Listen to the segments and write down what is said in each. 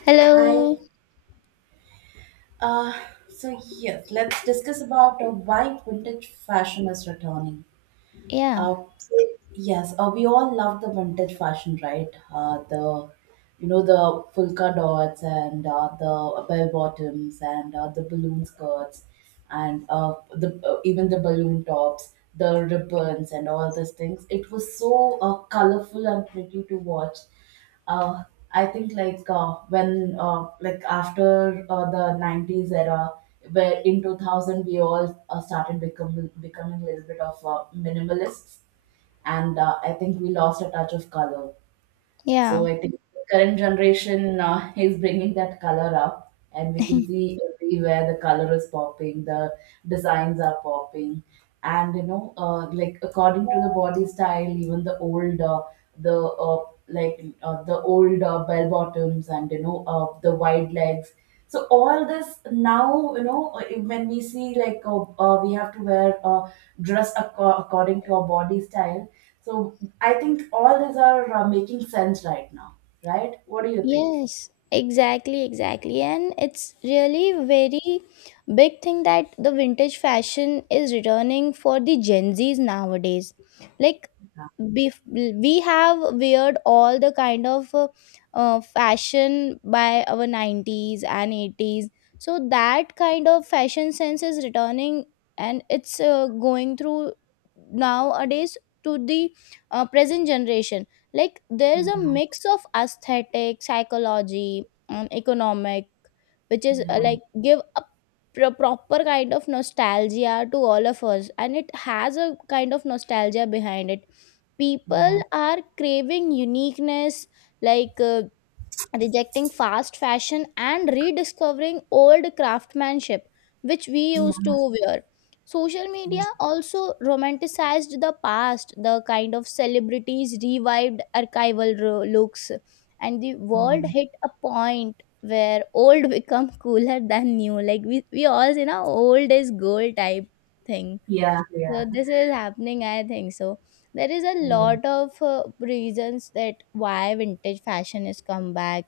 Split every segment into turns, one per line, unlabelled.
Hello.
Hi. Uh, so yes, let's discuss about why vintage fashion is returning.
Yeah.
Uh, so, yes, we all love the vintage fashion, right? The you know the polka dots and the bell bottoms and the balloon skirts and the even the balloon tops, the ribbons and all these things. It was so colorful and pretty to watch. uh, I think like when like after the 90s era, where in 2000 we all started becoming a little bit of minimalists, and I think we lost a touch of color. So
Yeah.
I think the current generation is bringing that color up, and we can see everywhere the color is popping, the designs are popping, and like according to the body style, even the old, the uh, bell bottoms, and the wide legs. So all this now, when we see like we have to wear according to our body style, so I think all these are making sense right now, right? What do you think?
Yes. Exactly. Exactly. And it's really very big thing that the vintage fashion is returning for the Gen Zs nowadays. Like
Yeah,
bef- we have weared all the kind of fashion by our 90s and 80s, so that kind of fashion sense is returning and it's going through nowadays to the present generation. Like there is a
yeah,
mix of aesthetic psychology and economic which is
yeah,
like give a proper kind of nostalgia to all of us, and it has a kind of nostalgia behind it. People are craving uniqueness, like rejecting fast fashion and rediscovering old craftsmanship which we
yeah,
used to
yeah,
wear. Social media also romanticized the past, the kind of celebrities revived archival looks, and the
yeah,
world hit a point where old become cooler than new, like we all, you know, old is gold type thing.
yeah,
So
yeah,
this is happening, I think. So there is a
yeah,
lot of reasons that why vintage fashion is come back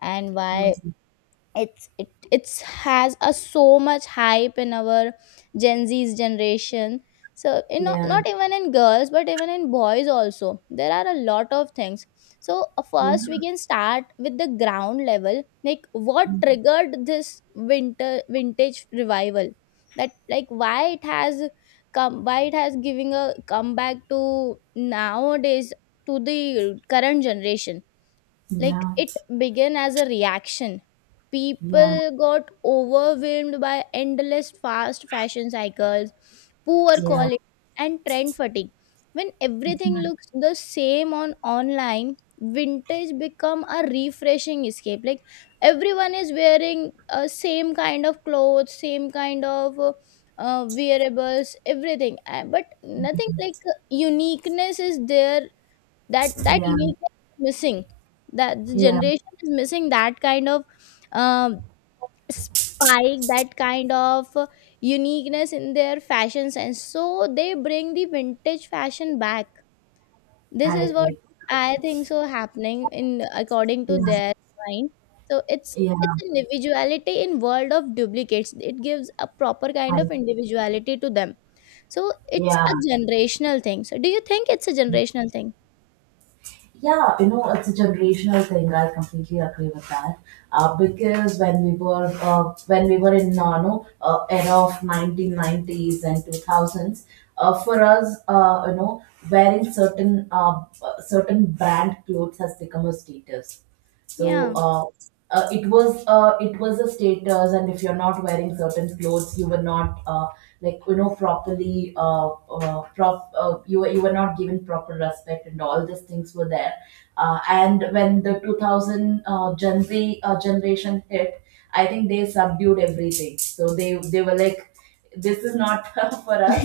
and why
yes,
it's has a so much hype in our Gen Z's generation. So you know
yeah,
not even in girls, but even in boys also there are a lot of things. So
yeah,
first we can start with the ground level, like what
mm,
triggered this winter vintage revival, that like why it has come, why it has giving a comeback to nowadays, to the current generation. Like
yeah,
it began as a reaction. People
yeah,
got overwhelmed by endless fast fashion cycles, poor
yeah,
quality, and trend fatigue. When everything
yeah,
looks the same on online, vintage become a refreshing escape. Like everyone is wearing same kind of clothes, same kind of wearables, everything. But nothing like uniqueness is there. That
yeah,
uniqueness is missing, that the
yeah,
generation is missing, that kind of um, spike, that kind of uniqueness in their fashion sense, so they bring the vintage fashion back. This
I
is what
agree.
I think so happening in according to
Yeah,
their mind. So it's
yeah,
it's individuality in world of duplicates, it gives a proper kind of
I,
individuality to them. So it's
yeah.
a generational thing, so do you think it's a generational thing?
Yeah, it's a generational thing. I completely agree with that. Because when we were in nano era of 1990s and 2000s, for us, wearing certain brand clothes has become a status. So
Yeah.
it was a status, and if you're not wearing certain clothes, you were not like properly prop you were not given proper respect, and all these things were there. And when the 2000 Gen Z generation hit, I think they subdued everything. So they were like this is not for us.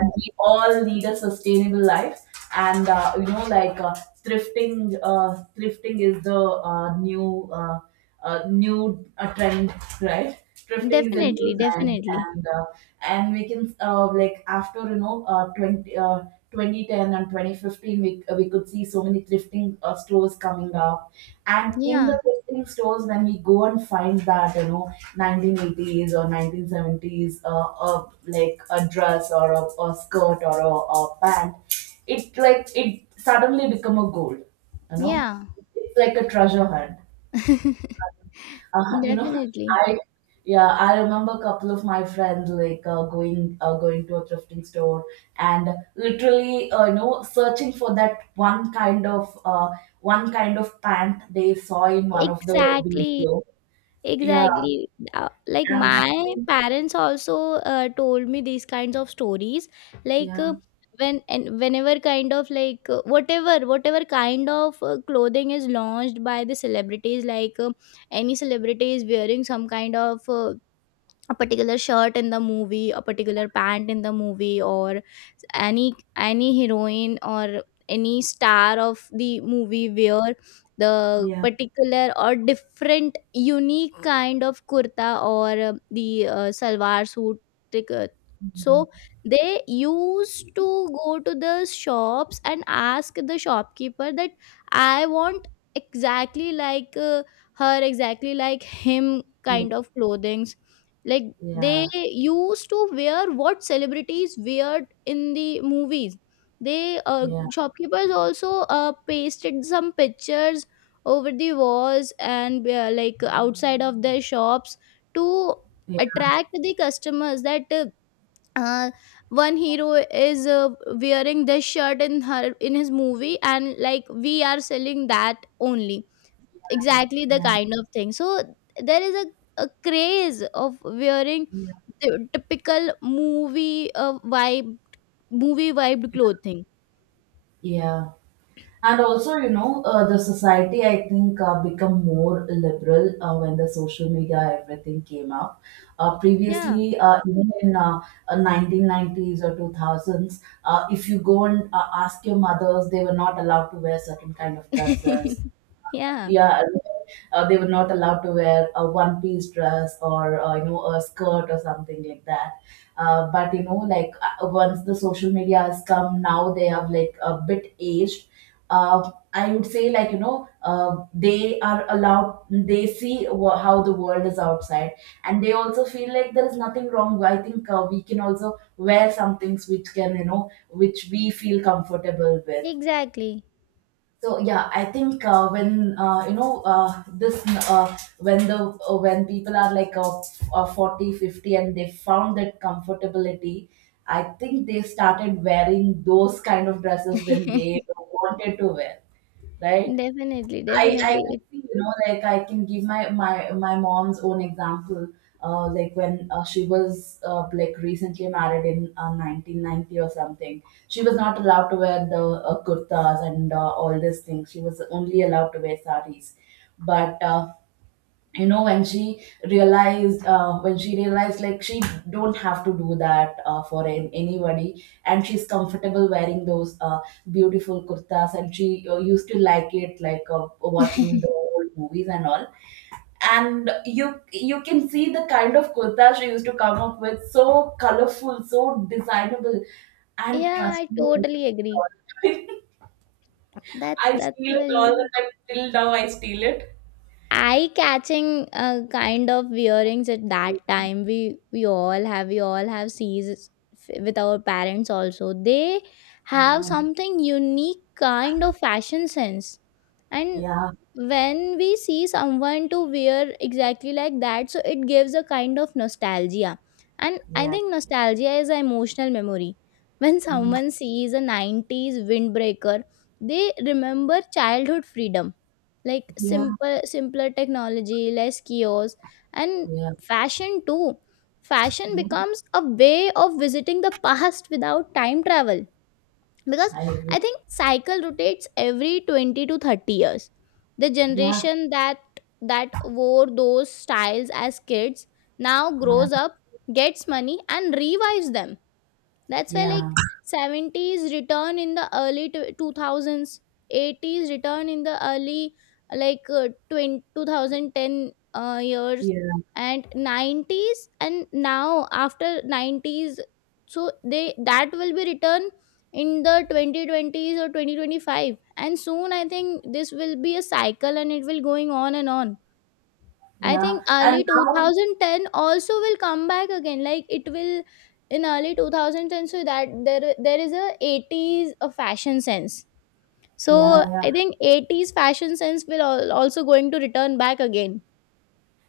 And we all need a sustainable life. And like thrifting is the new trend, right? Thrifting is a
Definitely,
new trend,
definitely.
and we can like after 20. 2010 and 2015 we could see so many thrifting stores coming up, and in the
Yeah,
thrifting stores when we go and find that 1980s or 1970s like a dress or a skirt or a pant, it suddenly become a gold, you know
yeah.
it's like a treasure hunt. uh, you know,
Definitely.
I yeah, I remember a couple of my friends like going to a thrifting store and literally searching for that one kind of pant they saw in one of the
Exactly,
video. Yeah,
exactly. Like
and
my
that,
parents also told me these kinds of stories. Like
yeah,
when and whenever kind of like whatever kind of clothing is launched by the celebrities, like any celebrity is wearing some kind of a particular shirt in the movie, a particular pant in the movie, or any heroine or any star of the movie wear the
yeah,
particular or different unique kind of kurta, or the salwar suit, tic- uh, so
mhm,
they used to go to the shops and ask the shopkeeper that I want exactly like her, exactly like him
yeah,
kind
mm-hmm.
of clothings. Like they
Yeah,
used to wear what celebrities wear in the movies. They
yeah,
shopkeepers also pasted some pictures over the walls and like outside of their shops to attract the customers, that uh, one hero is wearing this shirt in her, in his movie, and like we are selling that only, exactly the
yeah,
kind of thing. So there is a craze of wearing
yeah,
the typical movie vibe, movie vibe clothing.
yeah. And also the society I think become more liberal when the social media everything came up. uh,
Yeah.
previously uh, even in 1990s or 2000s, if you go and ask your mothers, they were not allowed to wear certain kind of dresses.
Yeah,
Yeah. They were not allowed to wear a one piece dress or a skirt or something like that. But like once the social media has come, now they have like a bit aged. I would say like they are allowed, they see how the world is outside, and they also feel like there is nothing wrong. I think we can also wear some things which can you know which we feel comfortable with.
exactly.
So yeah, I think when you know this when people are like 40, 50, and they found that comfortability, I think they started wearing those kind of dresses when they wanted to wear, right?
Definitely,
I,
definitely.
I could
It,
see, like I can give my mom's own example. Like when she was like recently married in 1990 or something, she was not allowed to wear the kurtas and all these things. She was only allowed to wear saris. But you know when she when she realized like she don't have to do that for anybody, and she's comfortable wearing those beautiful kurtas, and she used to like it like watching in the old movies and all. And you can see the kind of kurta she used to come up with, so colorful, so designable, and
yeah,
trust
I
me,
totally agree. That's
I just
that's
steal it all the
very
time. I steal it all the time. Till now I steal it.
eye catching kind of wearings at that time. We all have sees with our parents also, they have
Yeah,
something unique kind of fashion sense. And
yeah,
when we see someone to wear exactly like that, so it gives a kind of nostalgia. And I
yeah,
think nostalgia is an emotional memory. When someone sees a 90s windbreaker, they remember childhood freedom, like
yeah,
simpler technology, less kiosks, and
yeah,
fashion too. Fashion
yeah,
becomes a way of visiting the past without time travel. Because
I
I
agree.
think cycle rotates every 20 to 30 years, the
Yeah,
generation that wore those styles as kids now
yeah,
grows up, gets money, and revives them. That's why like
yeah,
70s return in the early 2000s, 80s return in the early like 20, 2010 years,
yeah,
and 90s, and now after 90s, so they that will be return in the 2020s or 2025, and soon I think this will be a cycle and it will going on and on. I
yeah.
think
And
early
now,
2010 also will come back again. Like it will in early 2010, so that there is a 80s a fashion sense.
yeah,
So I
yeah.
think 80s fashion sense will also going to return back again.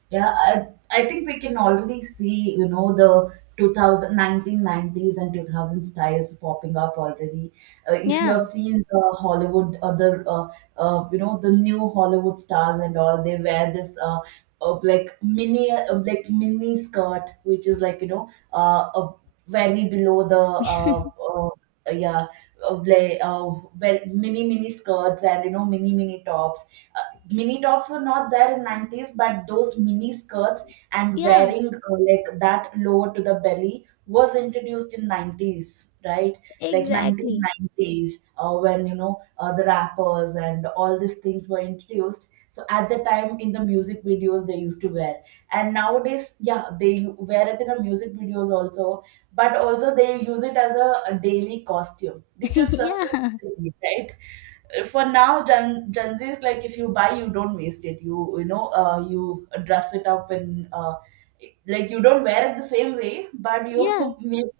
Yeah, I think we can already see, the 2019 nineties and 2000 styles popping up already. If
Yeah,
you're seeing the Hollywood, the new Hollywood stars and all, they wear this like like mini skirt, which is like, very below yeah, like, mini skirts and, mini tops. Mini tops were not there in 90s, but those mini skirts and
yeah,
wearing like that lower to the belly was introduced in 90s, right? Like
exactly.
1990s, when the rappers and all these things were introduced, so at the time in the music videos they used to wear, and nowadays yeah they wear it in the music videos also. But also they use it as a daily costume because
Yeah,
sustainability, right? For now Gen Z is like if you buy, you don't waste it. You you know uh, you dress it up and like you don't wear it the same way, but you
yeah.
make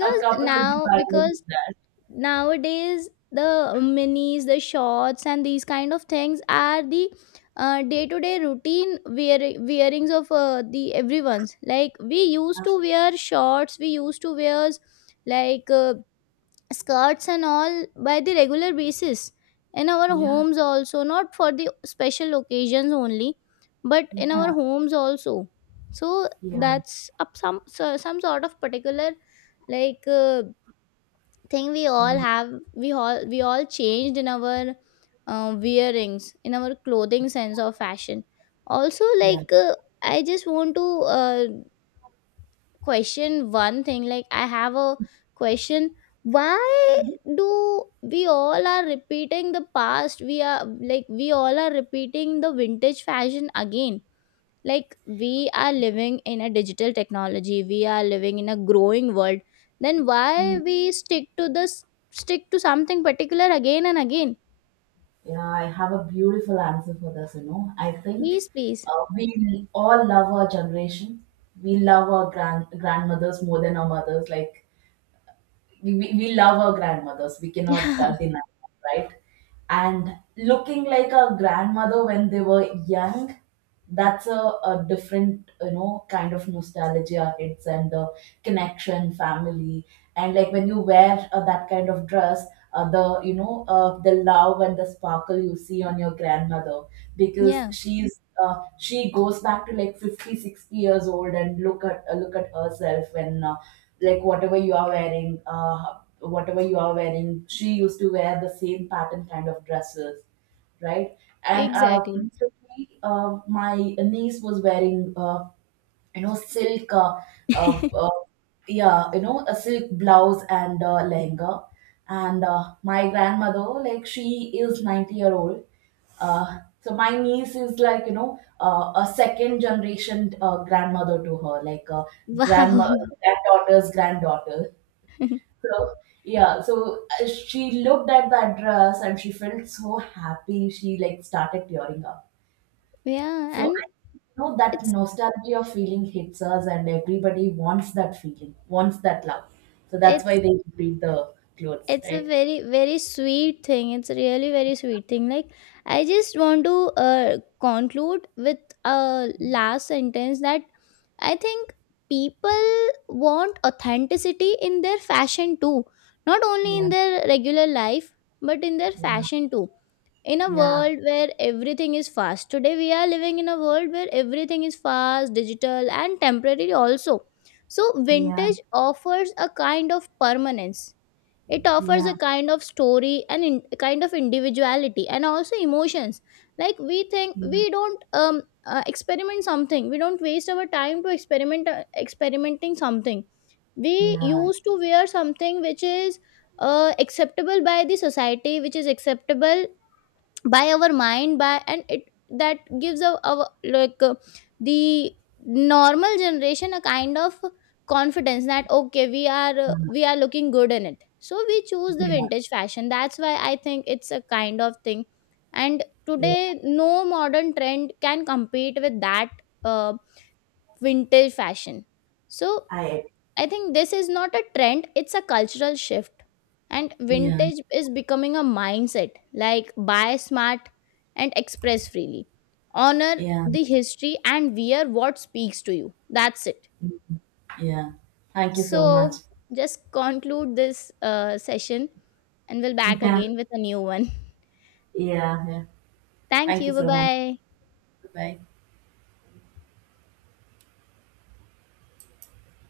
a couple of
now,
designs with
because
that.
nowadays the minis, the shorts and these kind of things are the day-to-day routine wearings of the everyone's. Like we used to wear shorts, we used to wear like skirts and all by the regular basis in our
Yeah,
homes also, not for the special occasions only, but in our
yeah,
homes also. So
yeah,
that's up some, so some sort of particular, like thing we
yeah,
all have. We all we all changed in our wearings in our clothing sense of fashion also,
yeah.
like I just want to uh, question one thing. Like I have a question: why
Mhm,
do we all are repeating the past? We are, like we all are repeating the vintage fashion again, like we are living in a digital technology, we are living in a growing world, then why
mhm.
we stick to this, stick to something particular again and again?
Yeah, I have a beautiful answer for this, I think
Please, please.
we all love our generation. We love our grandmothers more than our mothers. Like we love our grandmothers, we cannot
Yeah,
deny that, right? And looking like our grandmother when they were young, that's a different kind of nostalgia hits, and the connection family, and like when you wear that kind of dress, the you know the love and the sparkle you see on your grandmother, because
yeah,
she goes back to like 50, 60 years old and look at herself when like whatever you are wearing, she used to wear the same pattern kind of dresses, right? And
exactly.
recently, my niece was wearing silk uh, uh, yeah, a silk blouse and lehenga, and my grandmother, like she is 90-year old. uh, so my niece is like a second generation grandmother to her, like
Wow.
grandma granddaughter's granddaughter. So yeah, so she looked at that dress and she felt so happy, she like started tearing up,
Yeah.
so
And
I know that
it's
nostalgia feeling hits us, and everybody wants that feeling, wants that love. So that's why
it's
they repeat the clothes,
it's a
right?
very very sweet thing, it's a really very sweet thing. Like I just want to conclude with a last sentence that I think people want authenticity in their fashion too, not only in
Yeah,
their regular life, but in their
yeah,
fashion too. In a
yeah,
world where everything is fast today, we are living in a world where everything is fast, digital, and temporary also, so
yeah,
vintage offers a kind of permanence, it offers
yeah,
a kind of story and, in kind of individuality and also emotions. Like we think,
yeah,
we don't experiment something, we don't waste our time to experiment experimenting something. We
yeah,
used to wear something which is acceptable by the society, which is acceptable by our mind by, and it that gives our like the normal generation a kind of confidence that okay we are looking good in it, so we choose the
yeah,
vintage fashion. That's why I think it's a kind of thing. And
yeah.
today no modern trend can compete with that uh, vintage fashion. So
I
I think this is not a trend, it's a cultural shift. And
yeah,
vintage is becoming a mindset, like buy smart and express freely. Honor
yeah,
the history and wear what speaks to you. That's it.
yeah. Thank you so much.
So, just conclude this session and we'll back
Yeah,
again with a new one.
yeah, yeah.
Thank
Thank
you.
you
Bye
so much.
bye.
Bye.